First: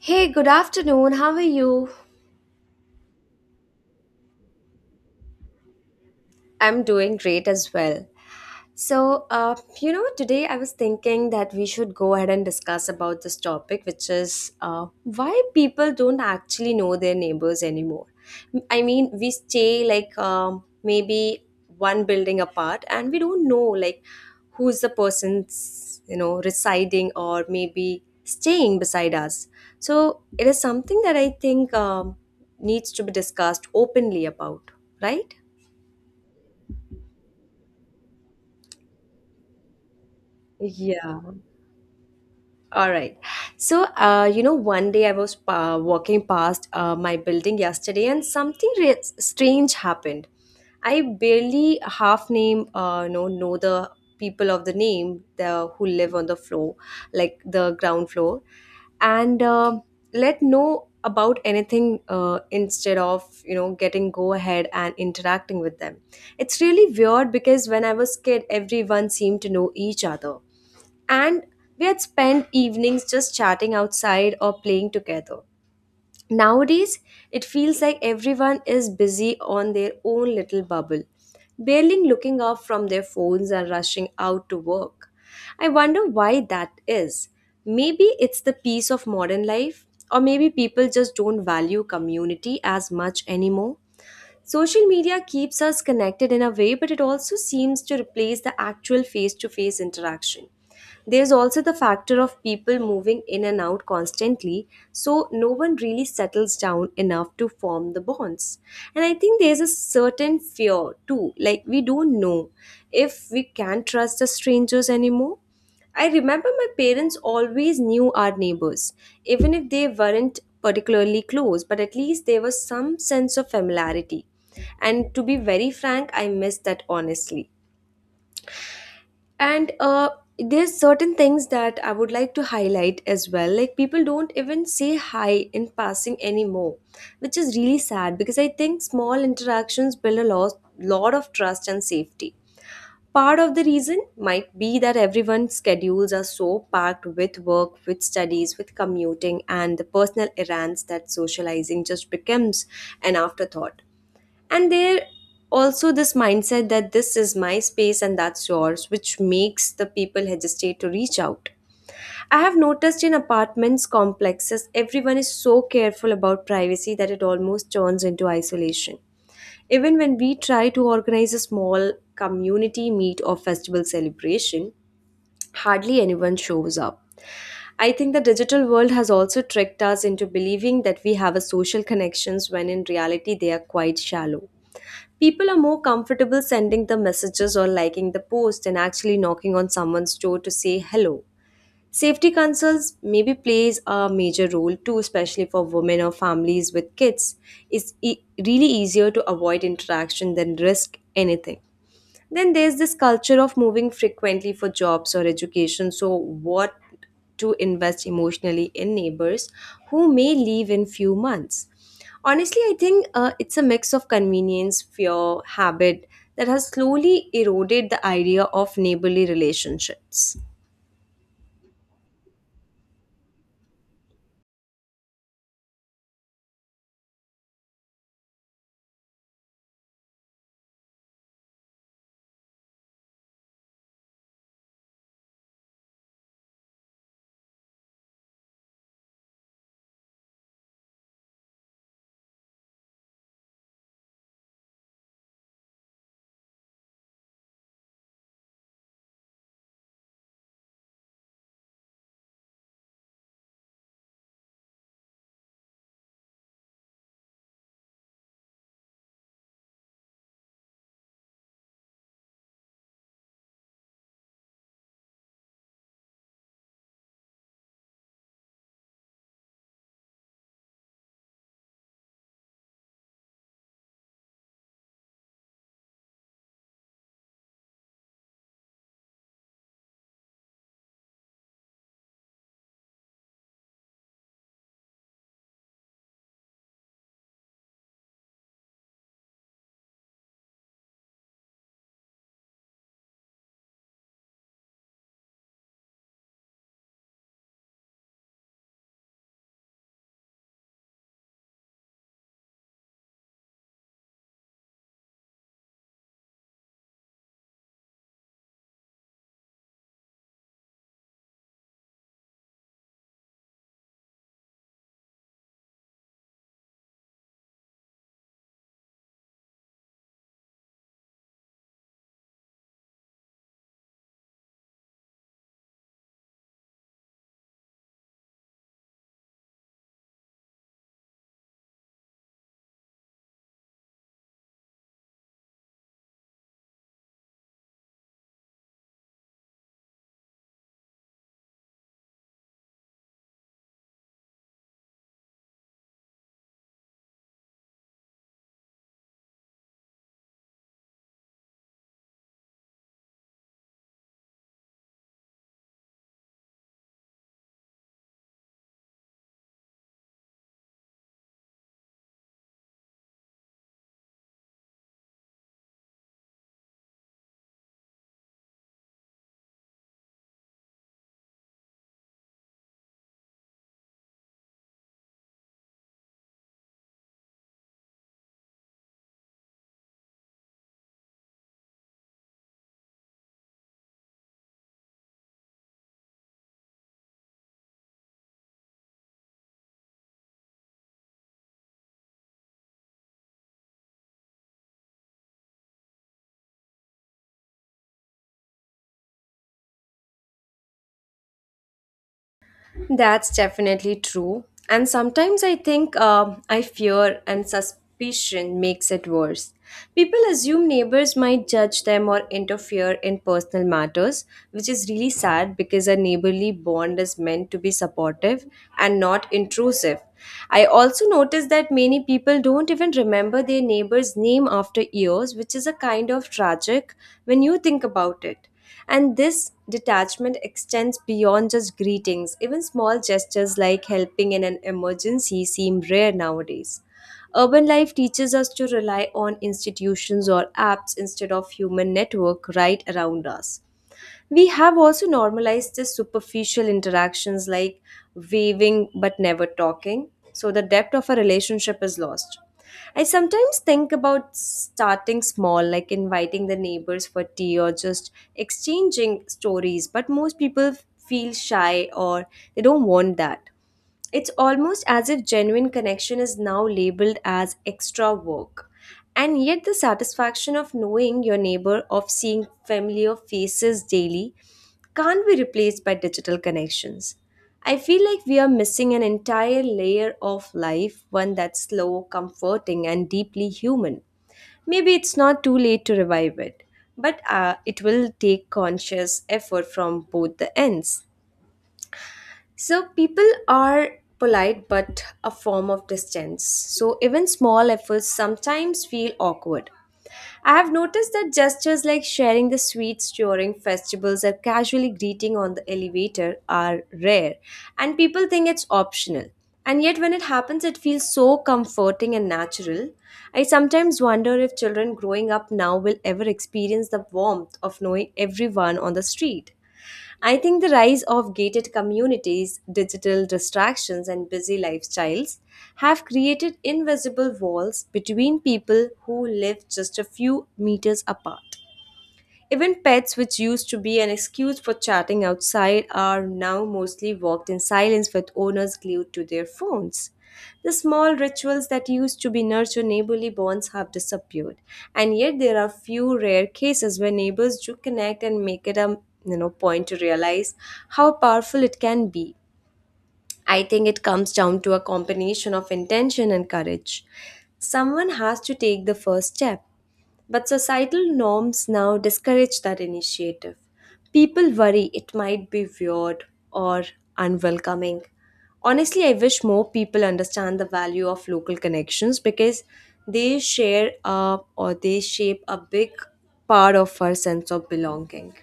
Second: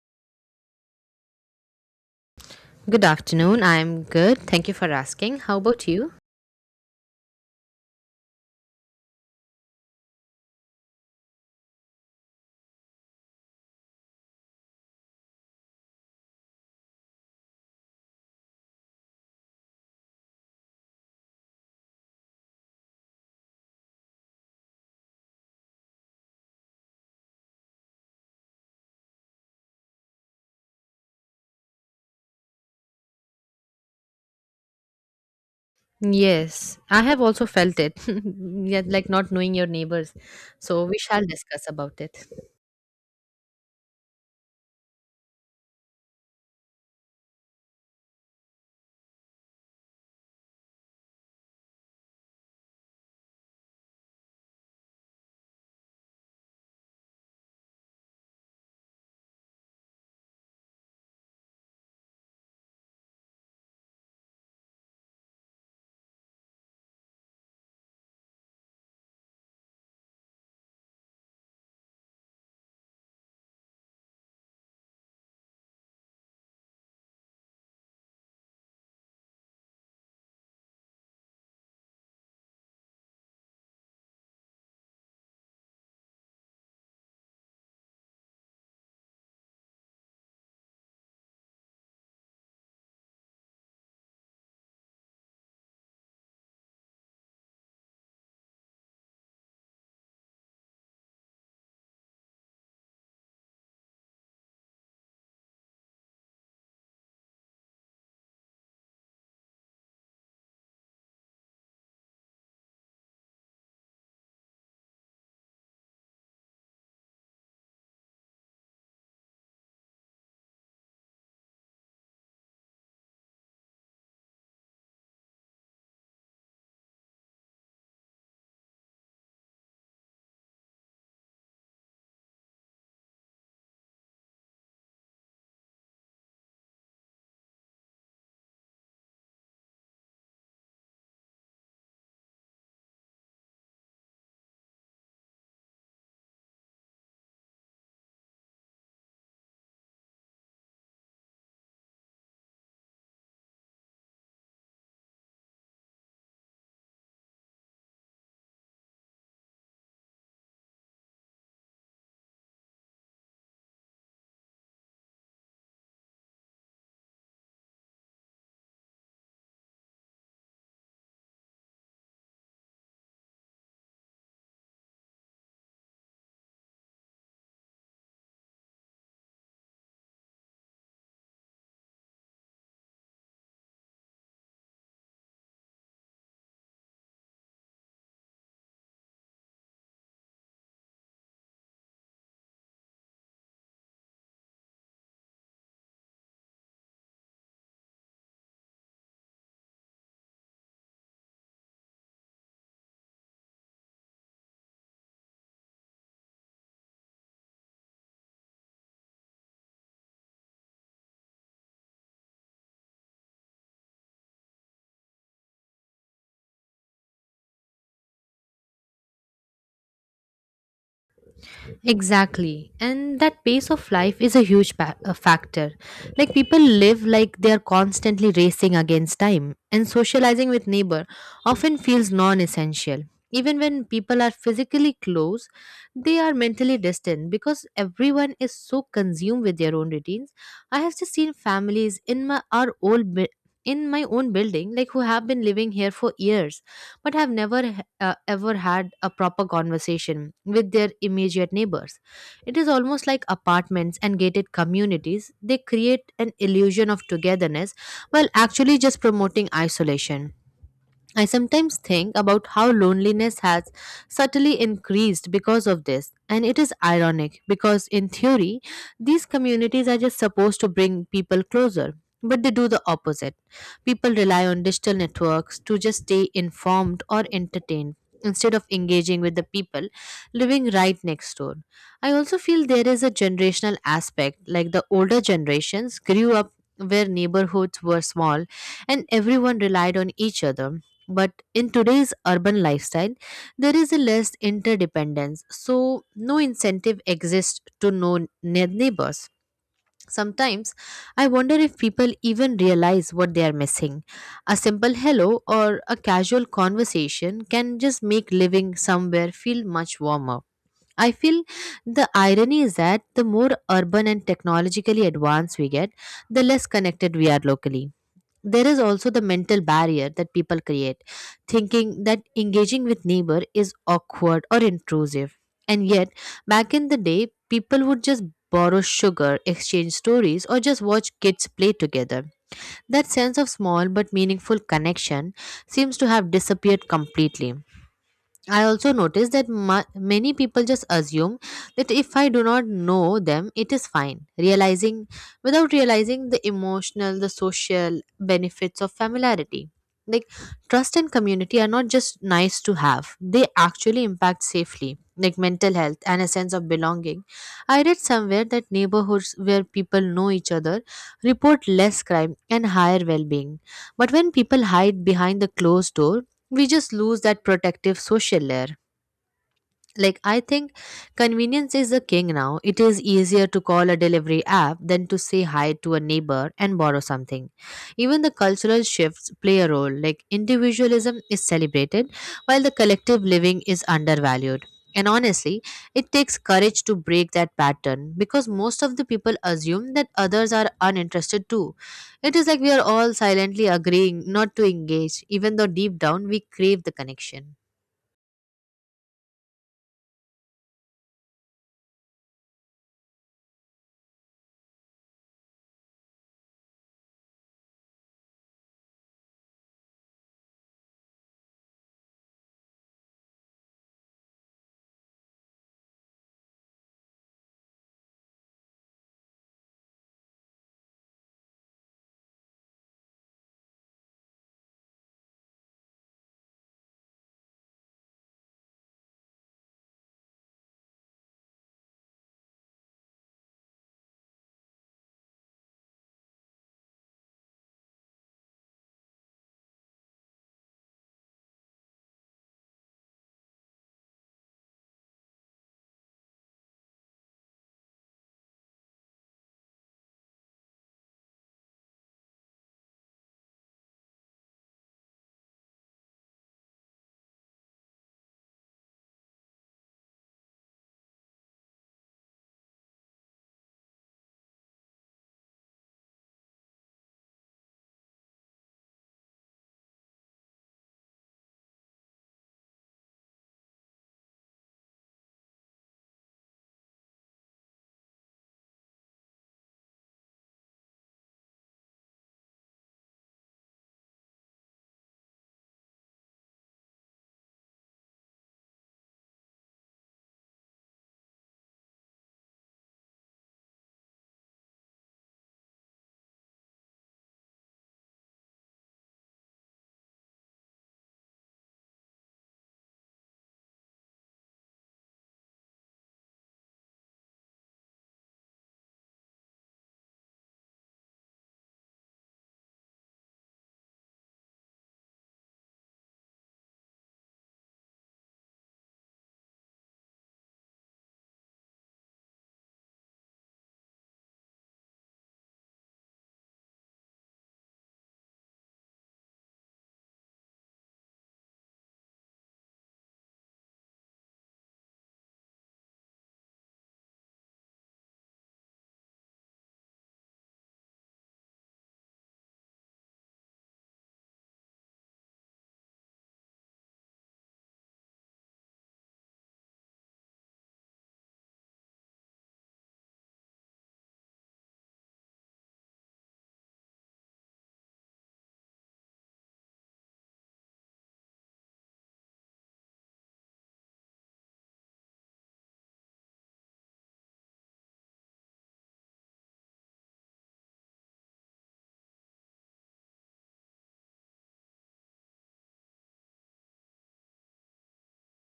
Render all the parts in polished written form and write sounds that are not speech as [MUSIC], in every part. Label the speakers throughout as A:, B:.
A: Hey, good afternoon. How are you?
B: Good afternoon. I'm good. Thank you for asking. How about you?
A: I'm doing great as well. So, uh, Today I was thinking that we should go ahead and discuss about this topic, which is why people don't actually know their neighbors anymore. I mean, we stay like maybe one building apart, and we don't know like who's the person's residing or maybe staying beside us. So it is something that I think needs to be discussed openly about, right?
B: Yes, I have also felt it. [LAUGHS] Yeah, like not knowing your neighbors. So we
A: Yeah.
B: shall discuss about it.
A: All right. One day I was walking past my building yesterday and something strange happened. I barely half name, know the people of the who live on the floor, like the ground floor, and let know about anything instead of, getting go ahead and interacting with them. It's really weird because when I was kid, everyone seemed to know each other and we had spent evenings just chatting outside or playing together. Nowadays, it feels like everyone is busy on their own little bubble, barely looking up from their phones and rushing out to work. I wonder why that is. Maybe it's the peace of modern life, or maybe people just don't value community as much anymore. Social media keeps us connected in a way, but it also seems to replace the actual face to face interaction. There's also the factor of people moving in and out constantly, so no one really settles down enough to form the bonds. And I think there's a certain fear too, like we don't know if we can trust the strangers anymore. I remember my parents always knew our neighbors, even if they weren't particularly close, but at least there was some sense of familiarity. And to be very frank, I miss that honestly, and there's certain things that I would like to highlight as well, like people don't even say hi in passing anymore, which is really sad because I think small interactions build lot of trust and safety. Part of the reason might be that everyone's schedules are so packed with work, with studies, with commuting and the personal errands, that socializing just becomes an afterthought. And there also this mindset that this is my space and that's yours, which makes the people hesitate to reach out. I have noticed in apartments complexes everyone is so careful about privacy that it almost turns into isolation. Even when we try to organize a small community meet or festival celebration, hardly anyone shows up. I think the digital world has also tricked us into believing that we have a social connections when in reality they are quite shallow. People are more comfortable sending the messages or liking the post and actually knocking on someone's door to say hello. Safety concerns maybe plays a major role too, especially for women or families with kids. It's really easier to avoid interaction than risk anything. Then there's this culture of moving frequently for jobs or education. So what to invest emotionally in neighbors who may leave in few months. Honestly, I think it's a mix of convenience, fear, habit that has slowly eroded the idea of neighborly relationships.
B: Exactly. And that pace of life is a huge a factor. Like people live like they are constantly racing against time, and socializing with neighbor often feels non-essential. Even when people are physically close, they are mentally distant because everyone is so consumed with their own routines. I have just seen families in my our old bu- in my own building, like who have been living here for years but have never ever had a proper conversation with their immediate neighbors. It is almost like apartments and gated communities. They create an illusion of togetherness while actually just promoting isolation. I sometimes think about how loneliness has subtly increased because of this, and it is ironic because, in theory, these communities are just supposed to bring people closer. But they do the opposite. People rely on digital networks to just stay informed or entertained instead of engaging with the people living right next door. I also feel there is a generational aspect, like the older generations grew up where neighborhoods were small and everyone relied on each other, but in today's urban lifestyle, there is a less interdependence, so no incentive exists to know neighbors. Sometimes I wonder if people even realize what they are missing. A simple hello or a casual conversation can just make living somewhere feel much warmer. I feel the irony is that the more urban and technologically advanced we get, the less connected we are locally. There is also the mental barrier that people create, thinking that engaging with neighbor is awkward or intrusive. And yet, back in the day, people would just borrow sugar, exchange stories, or just watch kids play together. That sense of small but meaningful connection seems to have disappeared completely. I also noticed that many people just assume that if I do not know them, it is fine. Without realizing the emotional, the social benefits of familiarity. Like, trust and community are not just nice to have, they actually impact safely, like mental health and a sense of belonging. I read somewhere that neighborhoods where people know each other report less crime and higher well being. But when people hide behind the closed door, we just lose that protective social layer. Like, I think convenience is the king now. It is easier to call a delivery app than to say hi to a neighbor and borrow something. Even the cultural shifts play a role. Like individualism is celebrated while the collective living is undervalued. And honestly, it takes courage to break that pattern, because most of the people assume that others are uninterested too. It is like we are all silently agreeing not to engage, even though deep down we crave the connection.
A: That's definitely true. And sometimes I think I fear and suspicion makes it worse. People assume neighbors might judge them or interfere in personal matters, which is really sad because a neighborly bond is meant to be supportive and not intrusive. I also noticed that many people don't even remember their neighbor's name after years, which is a kind of tragic when you think about it. And this detachment extends beyond just greetings. Even small gestures like helping in an emergency seem rare nowadays. Urban life teaches us to rely on institutions or apps instead of human network right around us. We have also normalized the superficial interactions like waving but never talking, so the depth of a relationship is lost. I sometimes think about starting small, like inviting the neighbors for tea or just exchanging stories, but most people feel shy or they don't want that. It's almost as if genuine connection is now labeled as extra work. And yet, the satisfaction of knowing your neighbor, of seeing familiar faces daily, can't be replaced by digital connections. I feel like we are missing an entire layer of life, one that's slow, comforting, and deeply human. Maybe it's not too late to revive it, but it will take conscious effort from both the ends. So people are polite but a form of distance. So even small efforts sometimes feel awkward. I have noticed that gestures like sharing the sweets during festivals or casually greeting on the elevator are rare, and people think it's optional. And yet, when it happens, it feels so comforting and natural. I sometimes wonder if children growing up now will ever experience the warmth of knowing everyone on the street. I think the rise of gated communities, digital distractions, and busy lifestyles have created invisible walls between people who live just a few meters apart. Even pets, which used to be an excuse for chatting outside, are now mostly walked in silence with owners glued to their phones. The small rituals that used to be nurture neighborly bonds have disappeared, and yet there are few rare cases where neighbors do connect and make it a point to realize how powerful it can be. I think it comes down to a combination of intention and courage. Someone has to take the first step, but societal norms now discourage that initiative. People worry it might be weird or unwelcoming. Honestly, I wish more people understand the value of local connections because they share or they shape a big part of our sense of belonging.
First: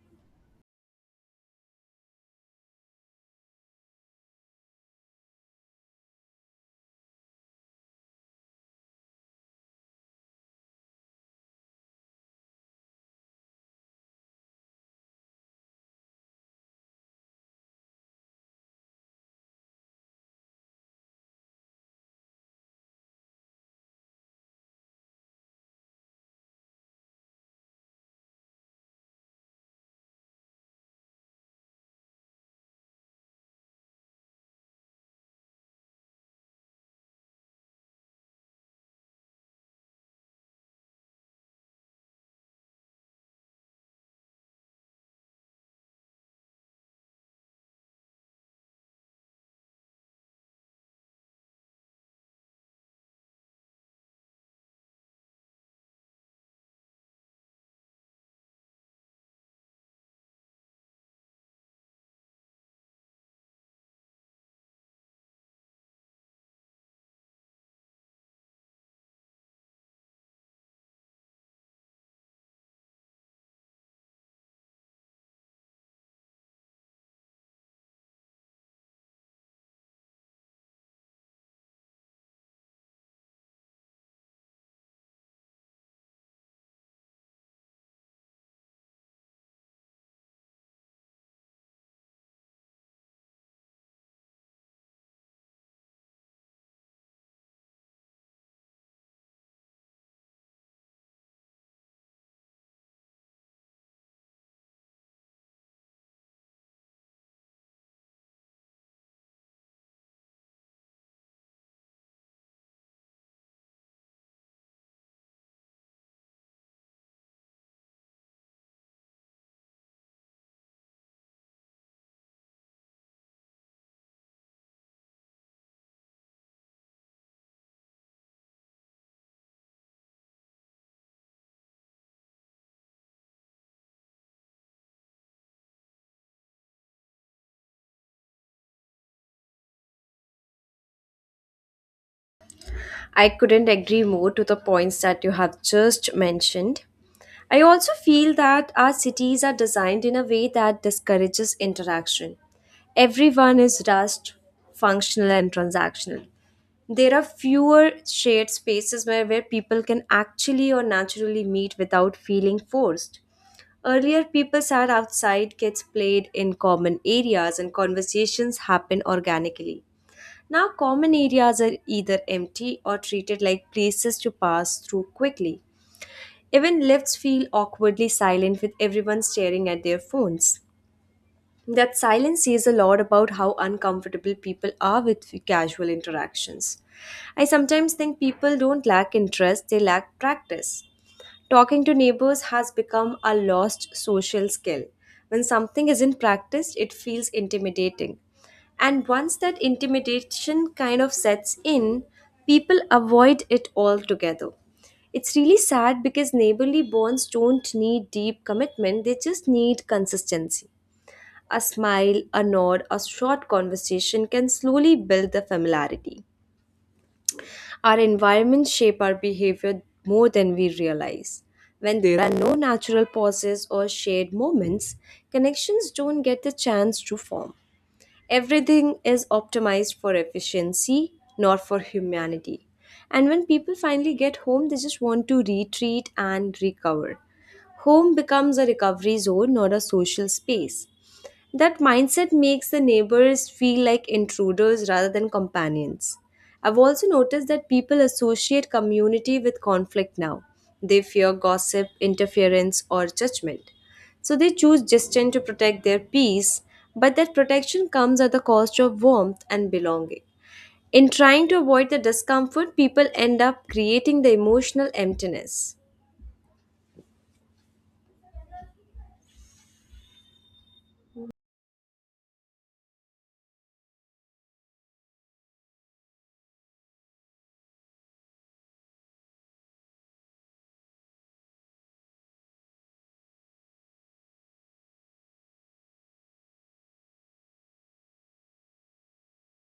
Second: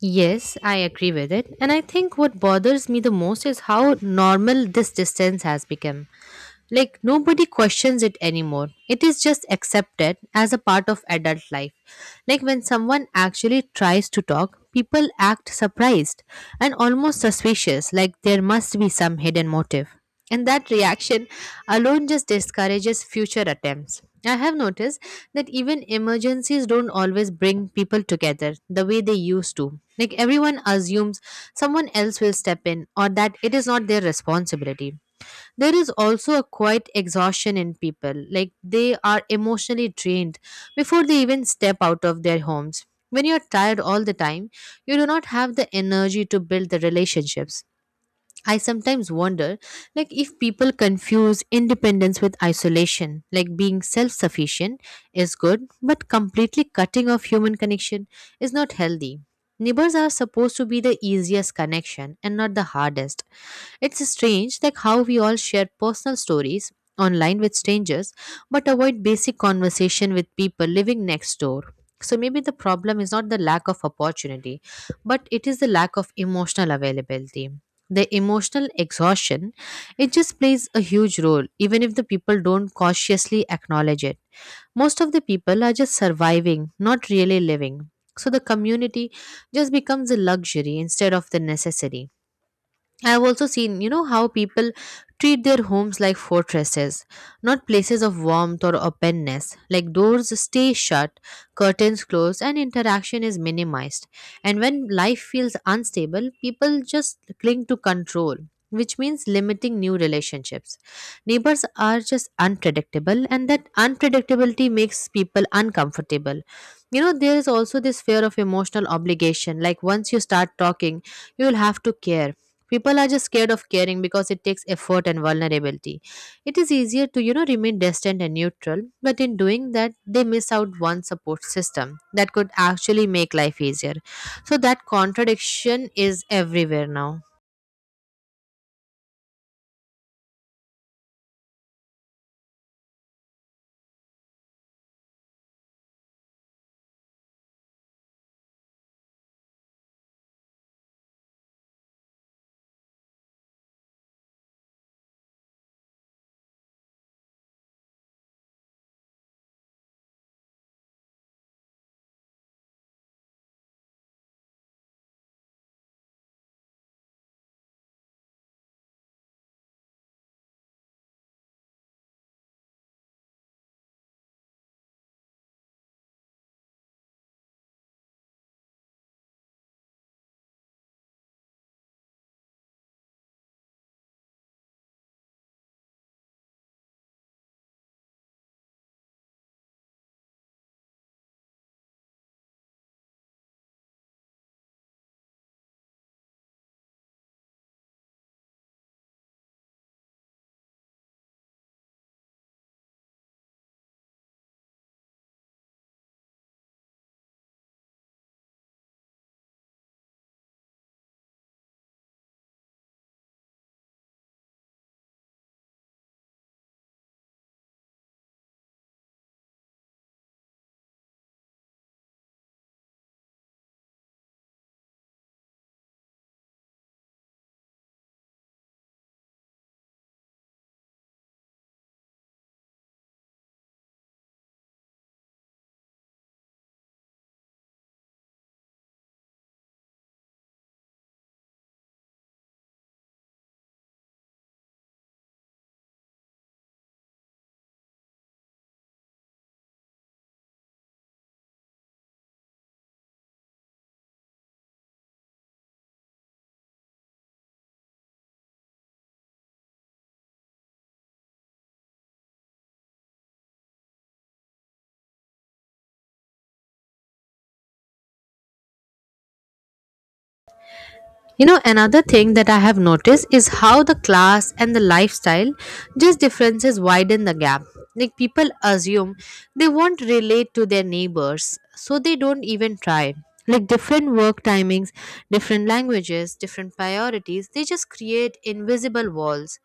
B: Yes, I agree with it. And I think what bothers me the most is how normal this distance has become. Like nobody questions it anymore. It is just accepted as a part of adult life. Like when someone actually tries to talk, people act surprised and almost suspicious, like there must be some hidden motive. And that reaction alone just discourages future attempts. I have noticed that even emergencies don't always bring people together the way they used to. Like everyone assumes someone else will step in, or that it is not their responsibility. There is also a quiet exhaustion in people, like they are emotionally drained before they even step out of their homes. When you're tired all the time, you do not have the energy to build the relationships. I sometimes wonder, like if people confuse independence with isolation. Like being self-sufficient is good, but completely cutting off human connection is not healthy. Neighbors are supposed to be the easiest connection and not the hardest. It's strange, like how we all share personal stories online with strangers but avoid basic conversation with people living next door. So maybe the problem is not the lack of opportunity, but it is the lack of emotional availability. The emotional exhaustion, it just plays a huge role, even if the people don't consciously acknowledge it. Most of the people are just surviving, not really living. So the community just becomes a luxury instead of the necessity. I've also seen, you know, how people treat their homes like fortresses, not places of warmth or openness. Like doors stay shut, curtains closed, and interaction is minimized. And when life feels unstable, people just cling to control, which means limiting new relationships. Neighbors are just unpredictable, and that unpredictability makes people uncomfortable. You know, there is also this fear of emotional obligation. Like once you start talking, you will have to care. People are just scared of caring because it takes effort and vulnerability. It is easier to, you know, remain distant and neutral, but in doing that, they miss out one support system that could actually make life easier. So that contradiction is everywhere now.
A: I couldn't agree more to the points that you have just mentioned. I also feel that our cities are designed in a way that discourages interaction. Everyone is rushed, functional, and transactional. There are fewer shared spaces where people can actually or naturally meet without feeling forced. Earlier, people sat outside, kids played in common areas, and conversations happened organically. Now, common areas are either empty or treated like places to pass through quickly. Even lifts feel awkwardly silent with everyone staring at their phones. That silence says a lot about how uncomfortable people are with casual interactions. I sometimes think people don't lack interest, they lack practice. Talking to neighbors has become a lost social skill. When something isn't practiced, it feels intimidating. And once that intimidation kind of sets in, people avoid it altogether. It's really sad because neighborly bonds don't need deep commitment, they just need consistency. A smile, a nod, a short conversation can slowly build the familiarity. Our environments shape our behavior more than we realize. When there are no natural pauses or shared moments, connections don't get the chance to form. Everything is optimized for efficiency, not for humanity. And when people finally get home, they just want to retreat and recover. Home becomes a recovery zone, not a social space. That mindset makes the neighbors feel like intruders rather than companions. I've also noticed that people associate community with conflict now. They fear gossip, interference, or judgment. So they choose distance to protect their peace, but that protection comes at the cost of warmth and belonging. In trying to avoid the discomfort, people end up creating the emotional emptiness.
B: You know, another thing that I have noticed is how the class and the lifestyle just differences widen the gap. Like people assume they won't relate to their neighbors, so they don't even try. Like different work timings, different languages, different priorities, they just create invisible walls.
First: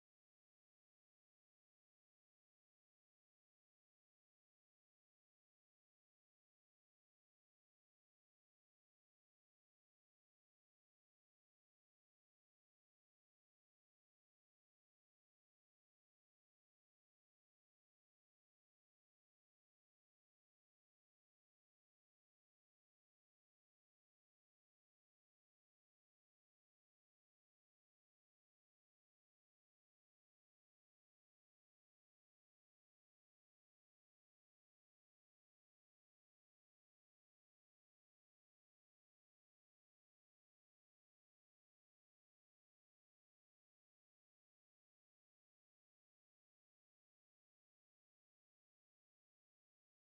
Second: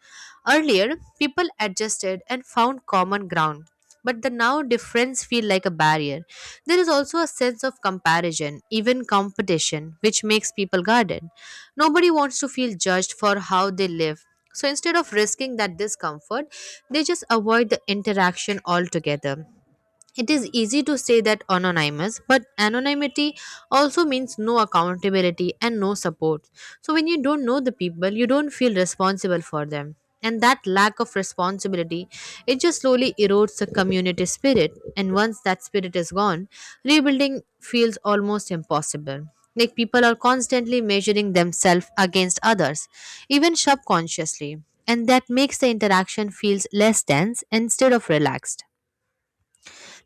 B: Earlier, people adjusted and found common ground, but the now difference feel like a barrier. There is also a sense of comparison, even competition, which makes people guarded. Nobody wants to feel judged for how they live. So instead of risking that discomfort, they just avoid the interaction altogether. It is easy to say that anonymous, but anonymity also means no accountability and no support. So when you don't know the people, you don't feel responsible for them. And that lack of responsibility, it just slowly erodes the community spirit. And once that spirit is gone, rebuilding feels almost impossible. Like people are constantly measuring themselves against others, even subconsciously. And that makes the interaction feels less tense instead of relaxed.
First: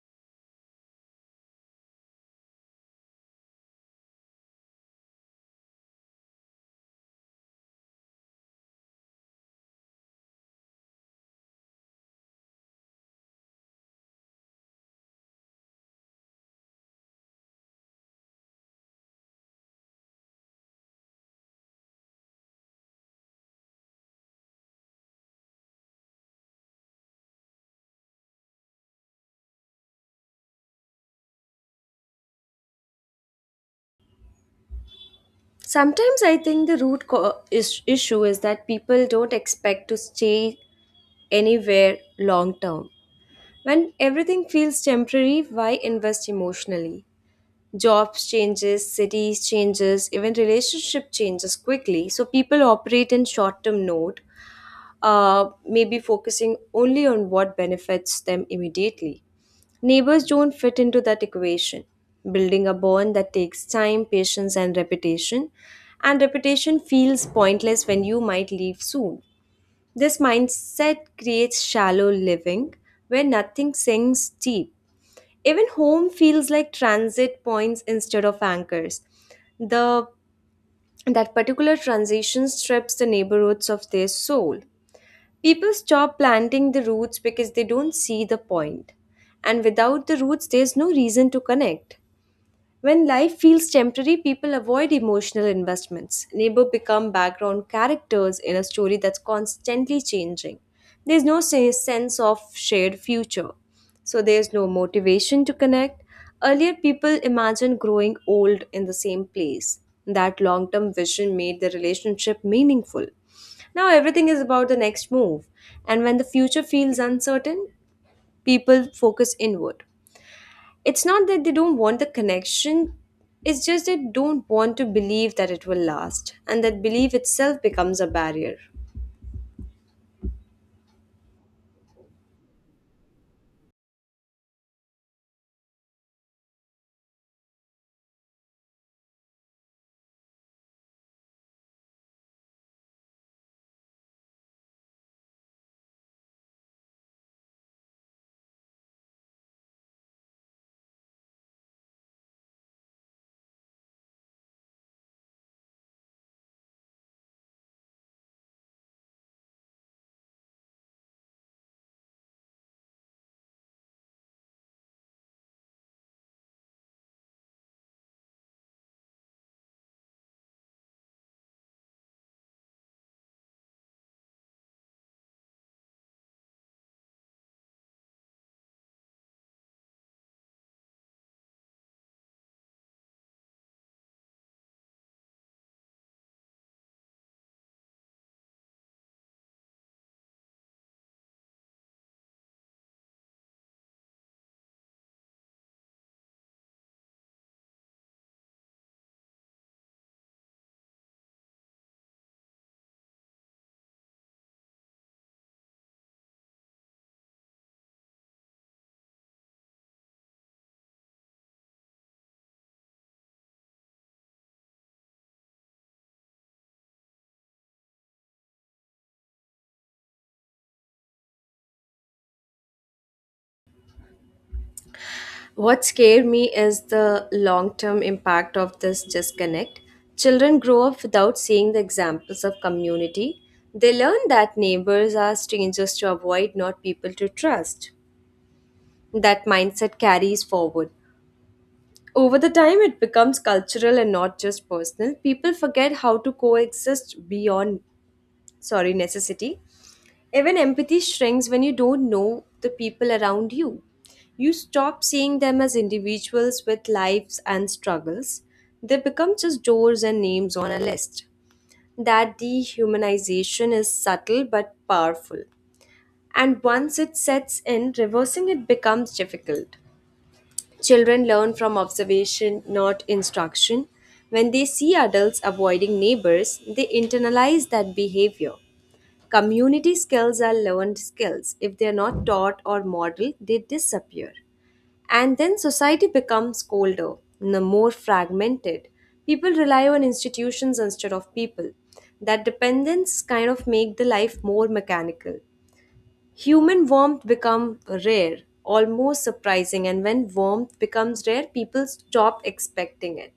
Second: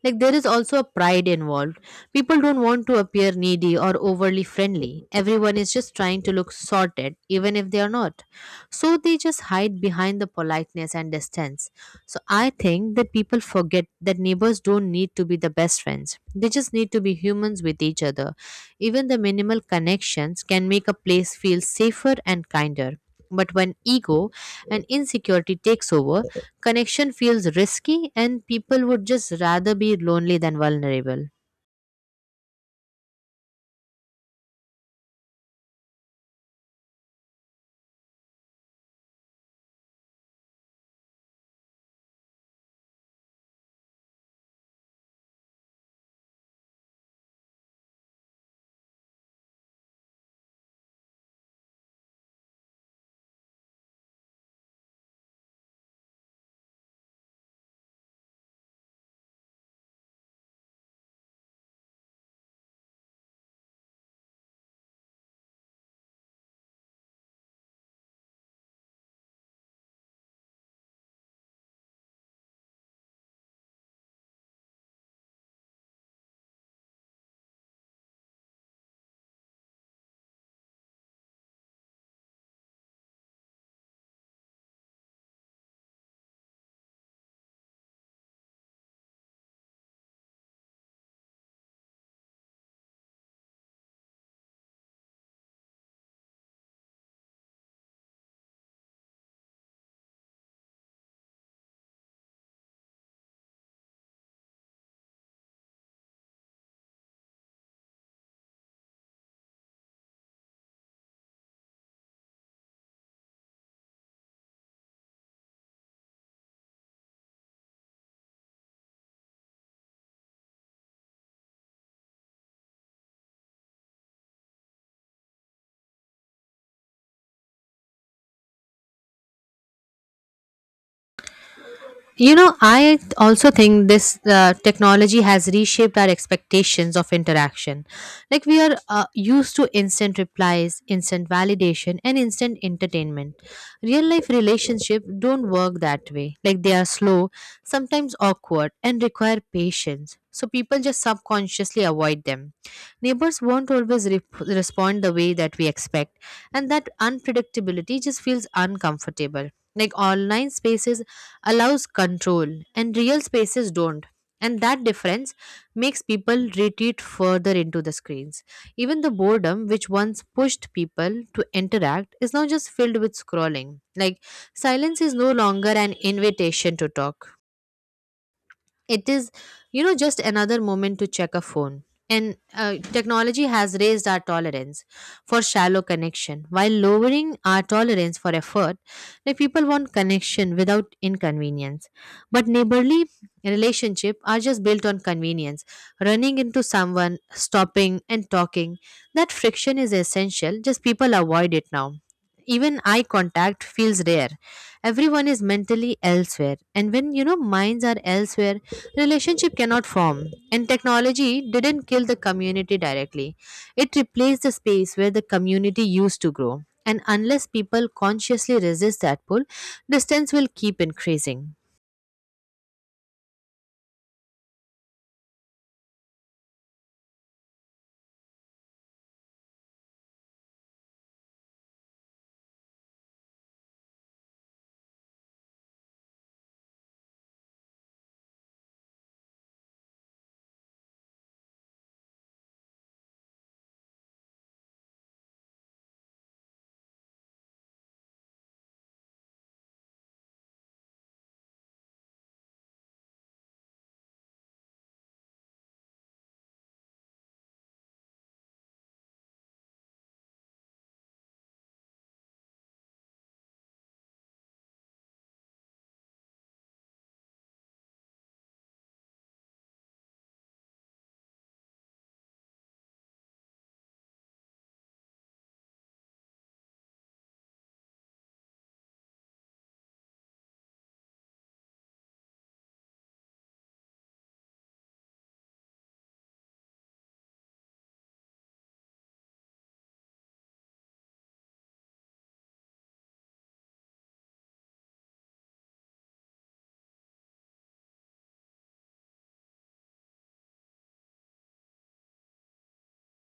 B: Like there is also a pride involved. People don't want to appear needy or overly friendly. Everyone is just trying to look sorted, even if they are not. So they just hide behind the politeness and distance. So I think that people forget that neighbors don't need to be the best friends. They just need to be humans with each other. Even the minimal connections can make a place feel safer and kinder. But when ego and insecurity takes over, connection feels risky, and people would just rather be lonely than vulnerable.
A: Sometimes I think the issue is that people don't expect to stay anywhere long term. When everything feels temporary, why invest emotionally? Jobs changes, cities changes, even relationship changes quickly. So people operate in short term note, maybe focusing only on what benefits them immediately. Neighbors don't fit into that equation. Building a bond that takes time, patience, and repetition feels pointless when you might leave soon. This mindset creates shallow living where nothing sinks deep. Even home feels like transit points instead of anchors. The That particular transition strips the neighborhoods of their soul. People stop planting the roots because they don't see the point. And without the roots, there's no reason to connect. When life feels temporary, people avoid emotional investments. Neighbor become background characters in a story that's constantly changing. There's no sense of shared future, so there's no motivation to connect. Earlier, people imagined growing old in the same place. That long term vision made the relationship meaningful. Now, everything is about the next move, and when the future feels uncertain, people focus inward. It's not that they don't want the connection, it's just they don't want to believe that it will last, and that belief itself becomes a barrier.
B: You know, I also think this technology has reshaped our expectations of interaction. Like, we are used to instant replies, instant validation, and instant entertainment. Real life relationships don't work that way. Like, they are slow, sometimes awkward, and require patience. So, people just subconsciously avoid them. Neighbors won't always respond the way that we expect, and that unpredictability just feels uncomfortable. Like online spaces allows control and real spaces don't. And that difference makes people retreat further into the screens. Even the boredom, which once pushed people to interact, is now just filled with scrolling. Like, silence is no longer an invitation to talk, it is, you know, just another moment to check a phone. And technology has raised our tolerance for shallow connection while lowering our tolerance for effort. Like people want connection without inconvenience, but neighborly relationship are just built on convenience. Running into someone, stopping and talking, that friction is essential, just people avoid it now. Even eye contact feels rare. Everyone is mentally elsewhere, and when, you know, minds are elsewhere, relationship cannot form. And technology didn't kill the community directly. It replaced the space where the community used to grow. And unless people consciously resist that pull, distance will keep increasing.
A: What scared me is the long term impact of this disconnect. Children grow up without seeing the examples of community. They learn that neighbors are strangers to avoid, not people to trust. That mindset carries forward. Over the time it becomes cultural and not just personal. People forget how to coexist beyond, sorry, necessity. Even empathy shrinks when you don't know the people around you. You stop seeing them as individuals with lives and struggles. They become just doors and names on a list. That dehumanization is subtle but powerful. And once it sets in, reversing it becomes difficult. Children learn from observation, not instruction. When they see adults avoiding neighbors, they internalize that behavior. Community skills are learned skills. If they're not taught or modeled, they disappear. And then society becomes colder, more fragmented. People rely on institutions instead of people. That dependence kind of make the life more mechanical. Human warmth become rare, almost surprising, and when warmth becomes rare, people stop expecting it.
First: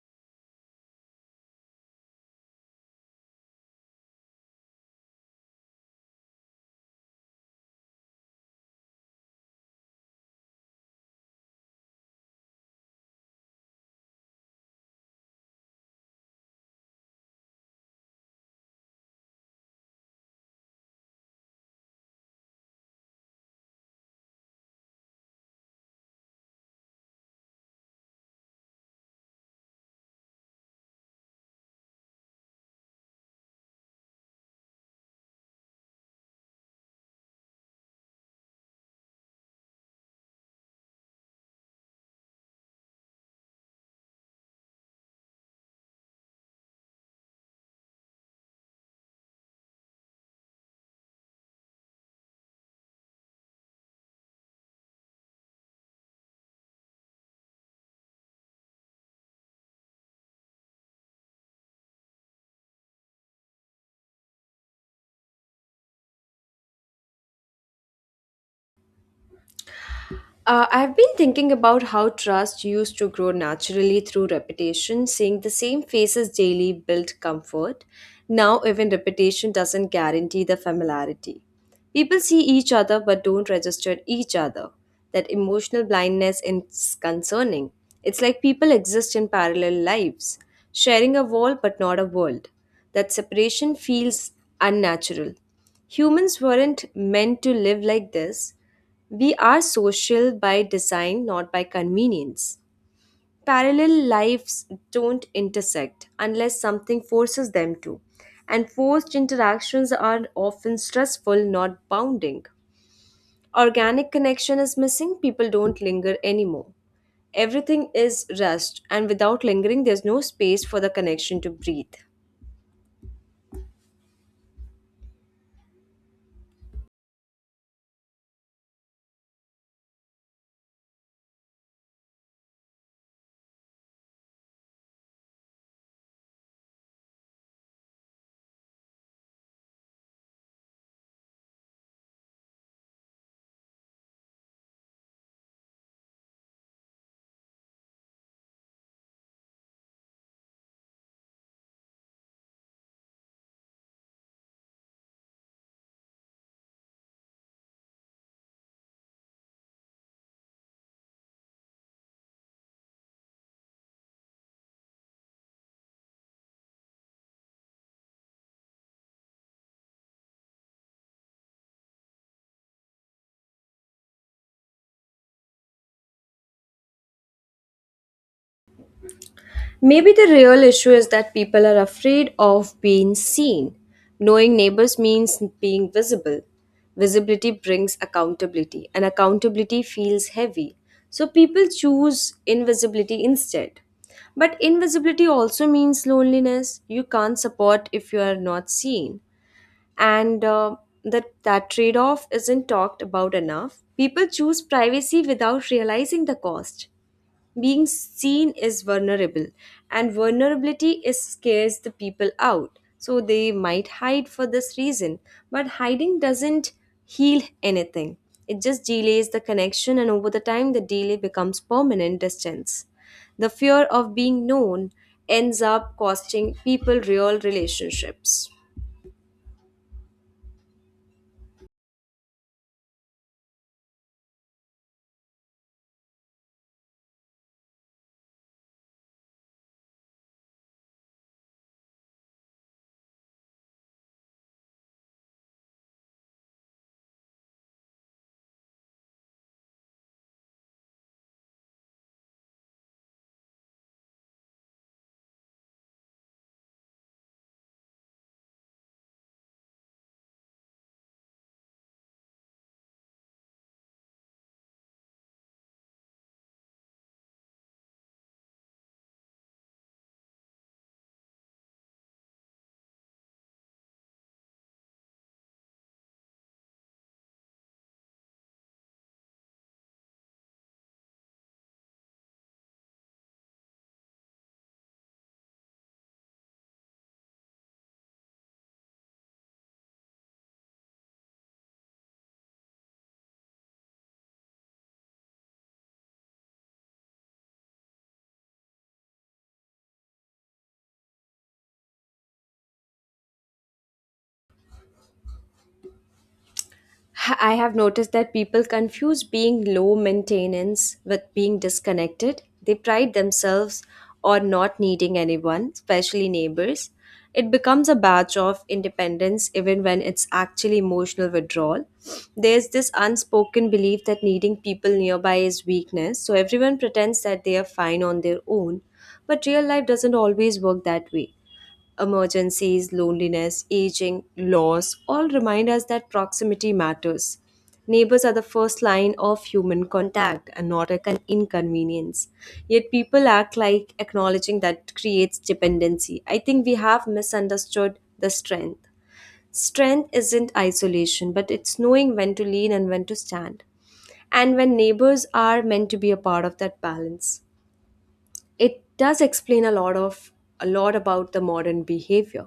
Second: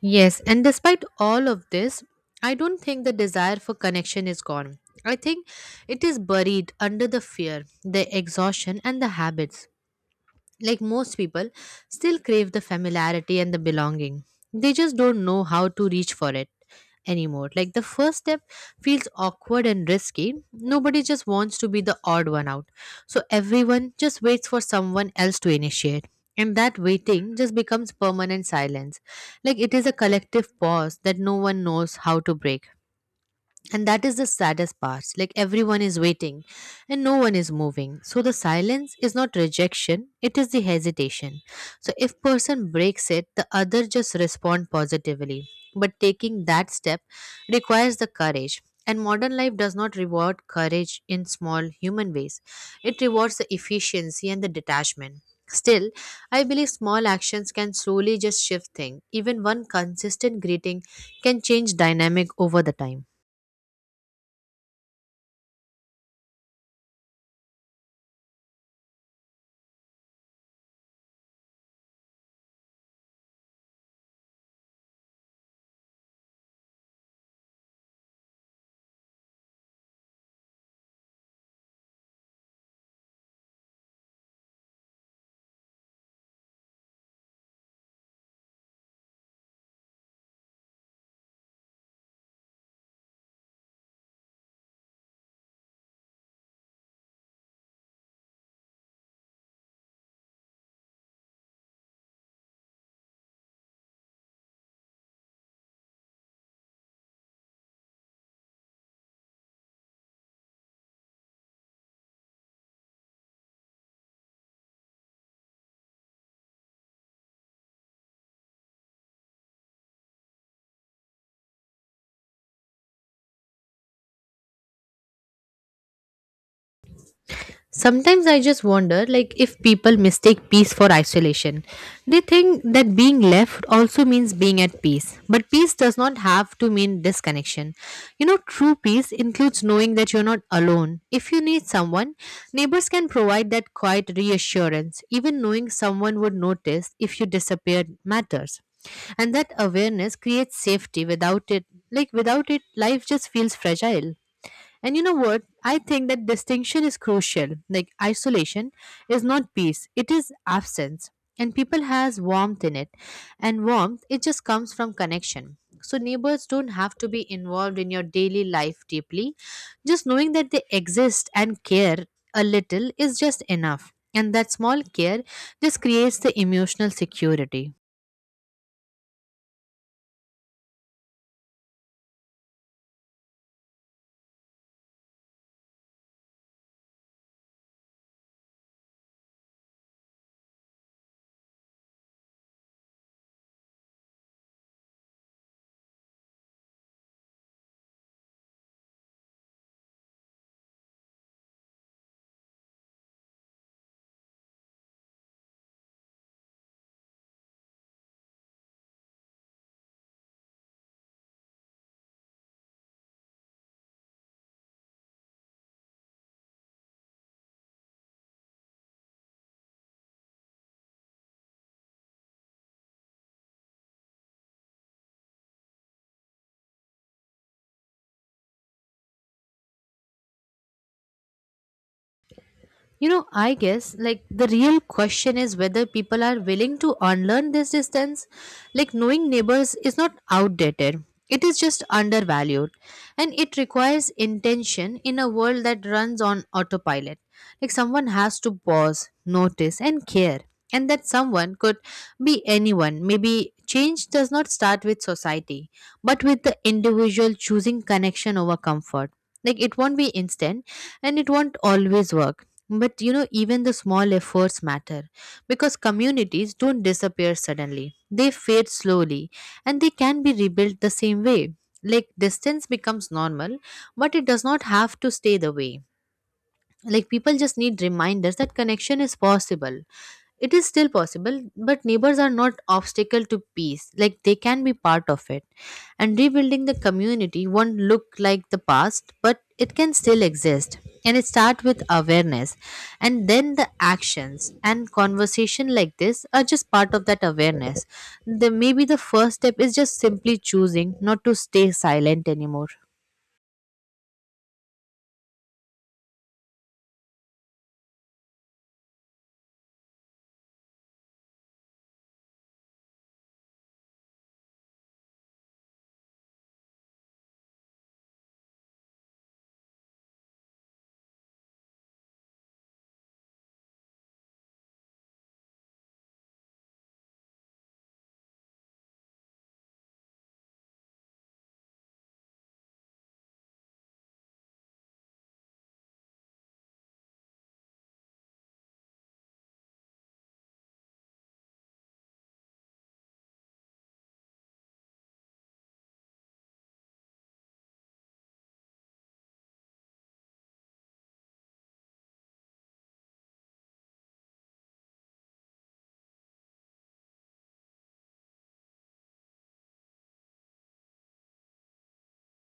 B: Yes, and despite all of this, I don't think the desire for connection is gone. I think it is buried under the fear, the exhaustion, and the habits. Like most people still crave the familiarity and the belonging. They just don't know how to reach for it anymore. Like the first step feels awkward and risky. Nobody just wants to be the odd one out. So everyone just waits for someone else to initiate. And that waiting just becomes permanent silence. Like it is a collective pause that no one knows how to break. And that is the saddest part. Like everyone is waiting and no one is moving. So the silence is not rejection, it is the hesitation. So if person breaks it, the other just respond positively. But taking that step requires the courage. And modern life does not reward courage in small human ways. It rewards the efficiency and the detachment. Still, I believe small actions can slowly just shift things. Even one consistent greeting can change dynamic over the time.
A: I've been thinking about how trust used to grow naturally through repetition, seeing the same faces daily built comfort. Now, even repetition doesn't guarantee the familiarity. People see each other but don't register each other. That emotional blindness is concerning. It's like people exist in parallel lives, sharing a wall but not a world. That separation feels unnatural. Humans weren't meant to live like this. We are social by design, not by convenience. Parallel lives don't intersect unless something forces them to, and forced interactions are often stressful, not bounding. Organic connection is missing, people don't linger anymore. Everything is rushed, and without lingering, there's no space for the connection to breathe.
B: Sometimes I just wonder, like, if people mistake peace for isolation. They think that being left also means being at peace. But peace does not have to mean disconnection. You know, true peace includes knowing that you're not alone. If you need someone, neighbors can provide that quiet reassurance. Even knowing someone would notice if you disappeared matters. And that awareness creates safety without it life just feels fragile. And you know what? I think that distinction is crucial. Like, isolation is not peace, it is absence. And people has warmth in it. And warmth, it just comes from connection. So neighbors don't have to be involved in your daily life deeply. Just knowing that they exist and care a little is just enough. And that small care just creates the emotional security.
A: Maybe the real issue is that people are afraid of being seen. Knowing neighbors means being visible. Visibility brings accountability, and accountability feels heavy. So people choose invisibility instead. But invisibility also means loneliness. You can't support if you are not seen. And that trade off isn't talked about enough. People choose privacy without realizing the cost. Being seen is vulnerable, and vulnerability is scares the people out. So they might hide for this reason, but hiding doesn't heal anything. It just delays the connection, and over the time, the delay becomes permanent distance. The fear of being known ends up costing people real relationships.
B: You know, I guess, like, the real question is whether people are willing to unlearn this distance. Like, knowing neighbors is not outdated, it is just undervalued. And it requires intention in a world that runs on autopilot. Like, someone has to pause, notice, and care. And that someone could be anyone. Maybe change does not start with society, but with the individual choosing connection over comfort. Like, it won't be instant and it won't always work, but, you know, even the small efforts matter because communities don't disappear suddenly. They fade slowly and they can be rebuilt the same way. Like, distance becomes normal, but it does not have to stay the way. Like, people just need reminders that connection is possible. It is still possible, but neighbors are not obstacle to peace. Like, they can be part of it, and rebuilding the community won't look like the past, but it can still exist. And it starts with awareness, and then the actions and conversation like this are just part of that awareness. The maybe the first step is just simply choosing not to stay silent anymore.
A: I have noticed that people confuse being low maintenance with being disconnected. They pride themselves on not needing anyone, especially neighbors. It becomes a badge of independence even when it's actually emotional withdrawal. There's this unspoken belief that needing people nearby is weakness, so everyone pretends that they are fine on their own. But real life doesn't always work that way. Emergencies, loneliness, aging, loss all remind us that proximity matters. Neighbors are the first line of human contact and not a inconvenience. Yet people act like acknowledging that creates dependency. I think we have misunderstood the strength. Strength isn't isolation, but it's knowing when to lean and when to stand, and when neighbors are meant to be a part of that balance. It does explain a lot about the modern behavior.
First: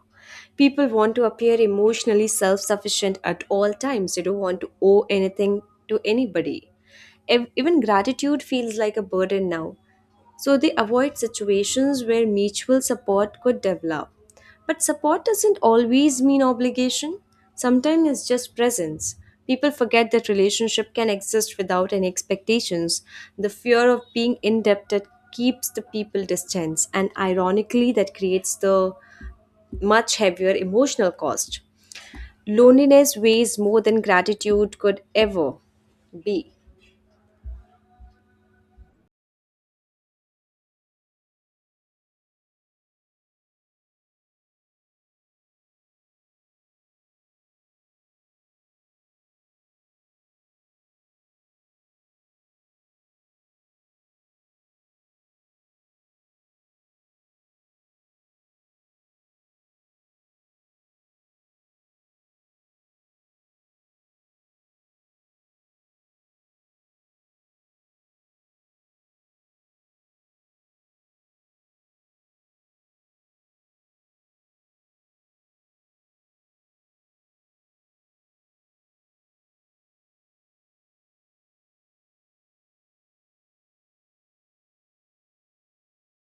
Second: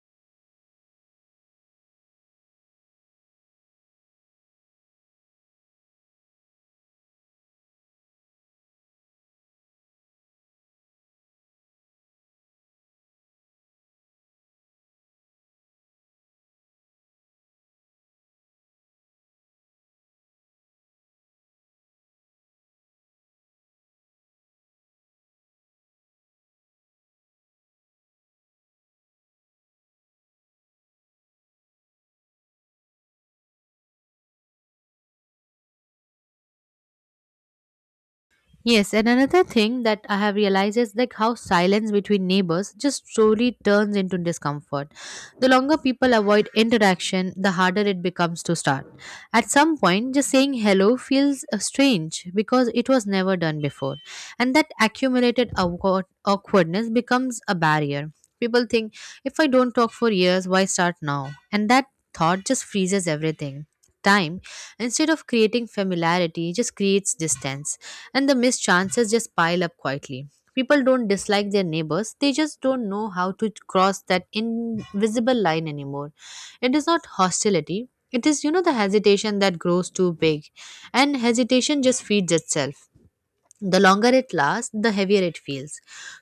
A: People want to appear emotionally self-sufficient at all times. They don't want to owe anything to anybody. Even gratitude feels like a burden now, so they avoid situations where mutual support could develop. But support doesn't always mean obligation, sometimes it's just presence. People forget that relationship can exist without any expectations. The fear of being indebted keeps the people distance, and ironically, that creates the much heavier emotional cost. Loneliness weighs more than gratitude could ever be.
B: Yes, and another thing that I have realized is like how silence between neighbors just slowly turns into discomfort. The longer people avoid interaction, the harder it becomes to start. At some point, just saying hello feels strange because it was never done before, and that awkwardness becomes a barrier. People think, if I don't talk for years, why start now? And that thought just freezes everything. Time, instead of creating familiarity, just creates distance, and the missed chances just pile up quietly. People don't dislike their neighbors, they just don't know how to cross that invisible line anymore. It is not hostility, it is, you know, the hesitation that grows too big, and hesitation just feeds itself. The longer it lasts, the heavier it feels.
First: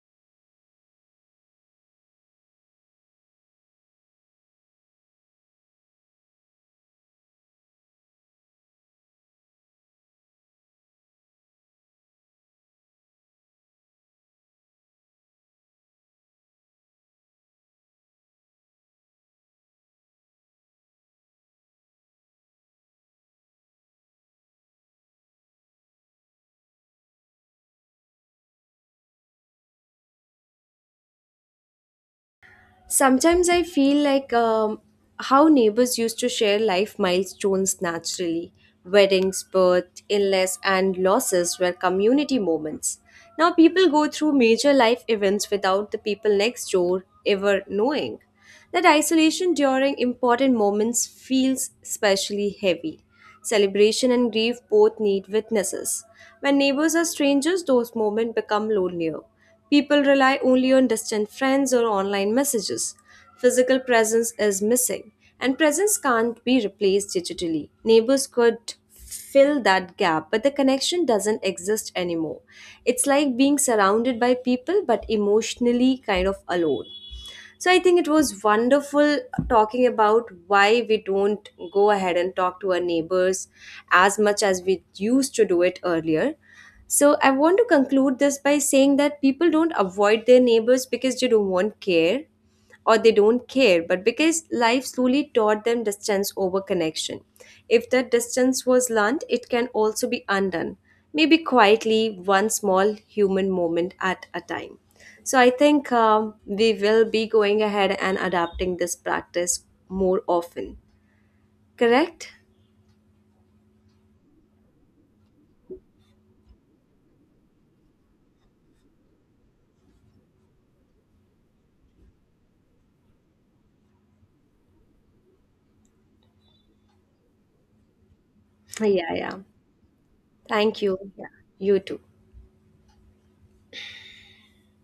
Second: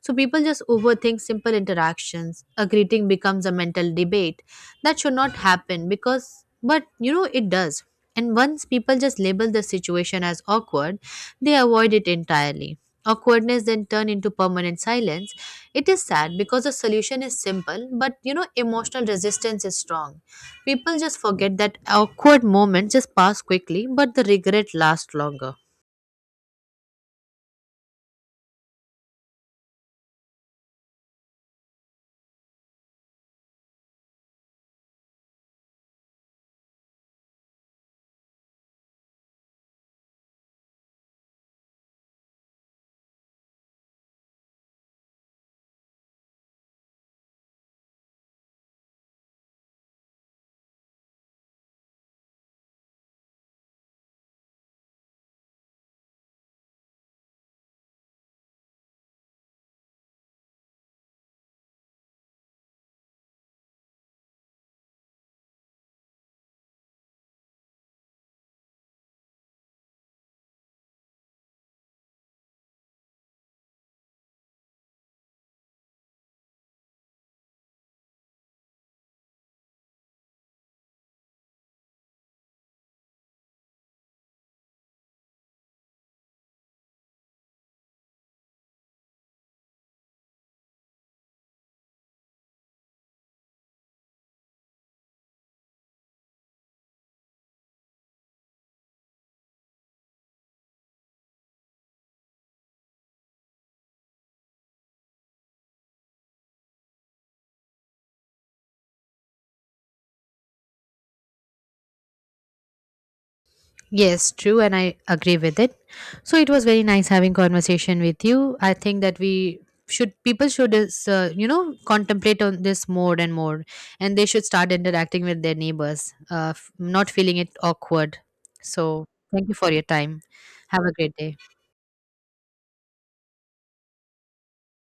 B: So people just overthink simple interactions. A greeting becomes a mental debate that should not happen, because, but you know, it does. And once people just label the situation as awkward, they avoid it entirely. Awkwardness then turn into permanent silence. It is sad because the solution is simple, but you know, emotional resistance is strong. People just forget that awkward moments just pass quickly, but the regret lasts longer.
A: Sometimes I feel like, how neighbors used to share life milestones naturally. Weddings, birth, illness, and losses were community moments. Now people go through major life events without the people next door ever knowing. That isolation during important moments feels especially heavy. Celebration and grief both need witnesses. When neighbors are strangers, those moments become lonelier. People rely only on distant friends or online messages. Physical presence is missing, and presence can't be replaced digitally. Neighbors could fill that gap, but the connection doesn't exist anymore. It's like being surrounded by people but emotionally kind of alone. So I think it was wonderful talking about why we don't go ahead and talk to our neighbors as much as we used to do it earlier. So I want to conclude this by saying that people don't avoid their neighbors because they don't want care, or they don't care, but because life slowly taught them distance over connection. If that distance was learned, it can also be undone, maybe quietly, one small human moment at a time. So I think we will be going ahead and adapting this practice more often. Correct?
B: Yes, true, and I agree with it. So it was very nice having conversation with you. I think that we should people should is, you know, contemplate on this more and more, and they should start interacting with their neighbors, not feeling it awkward. So
A: Yeah, yeah.
B: thank you for your time.
A: Thank
B: Have a
A: you.
B: great
A: Yeah.
B: day.
A: You too.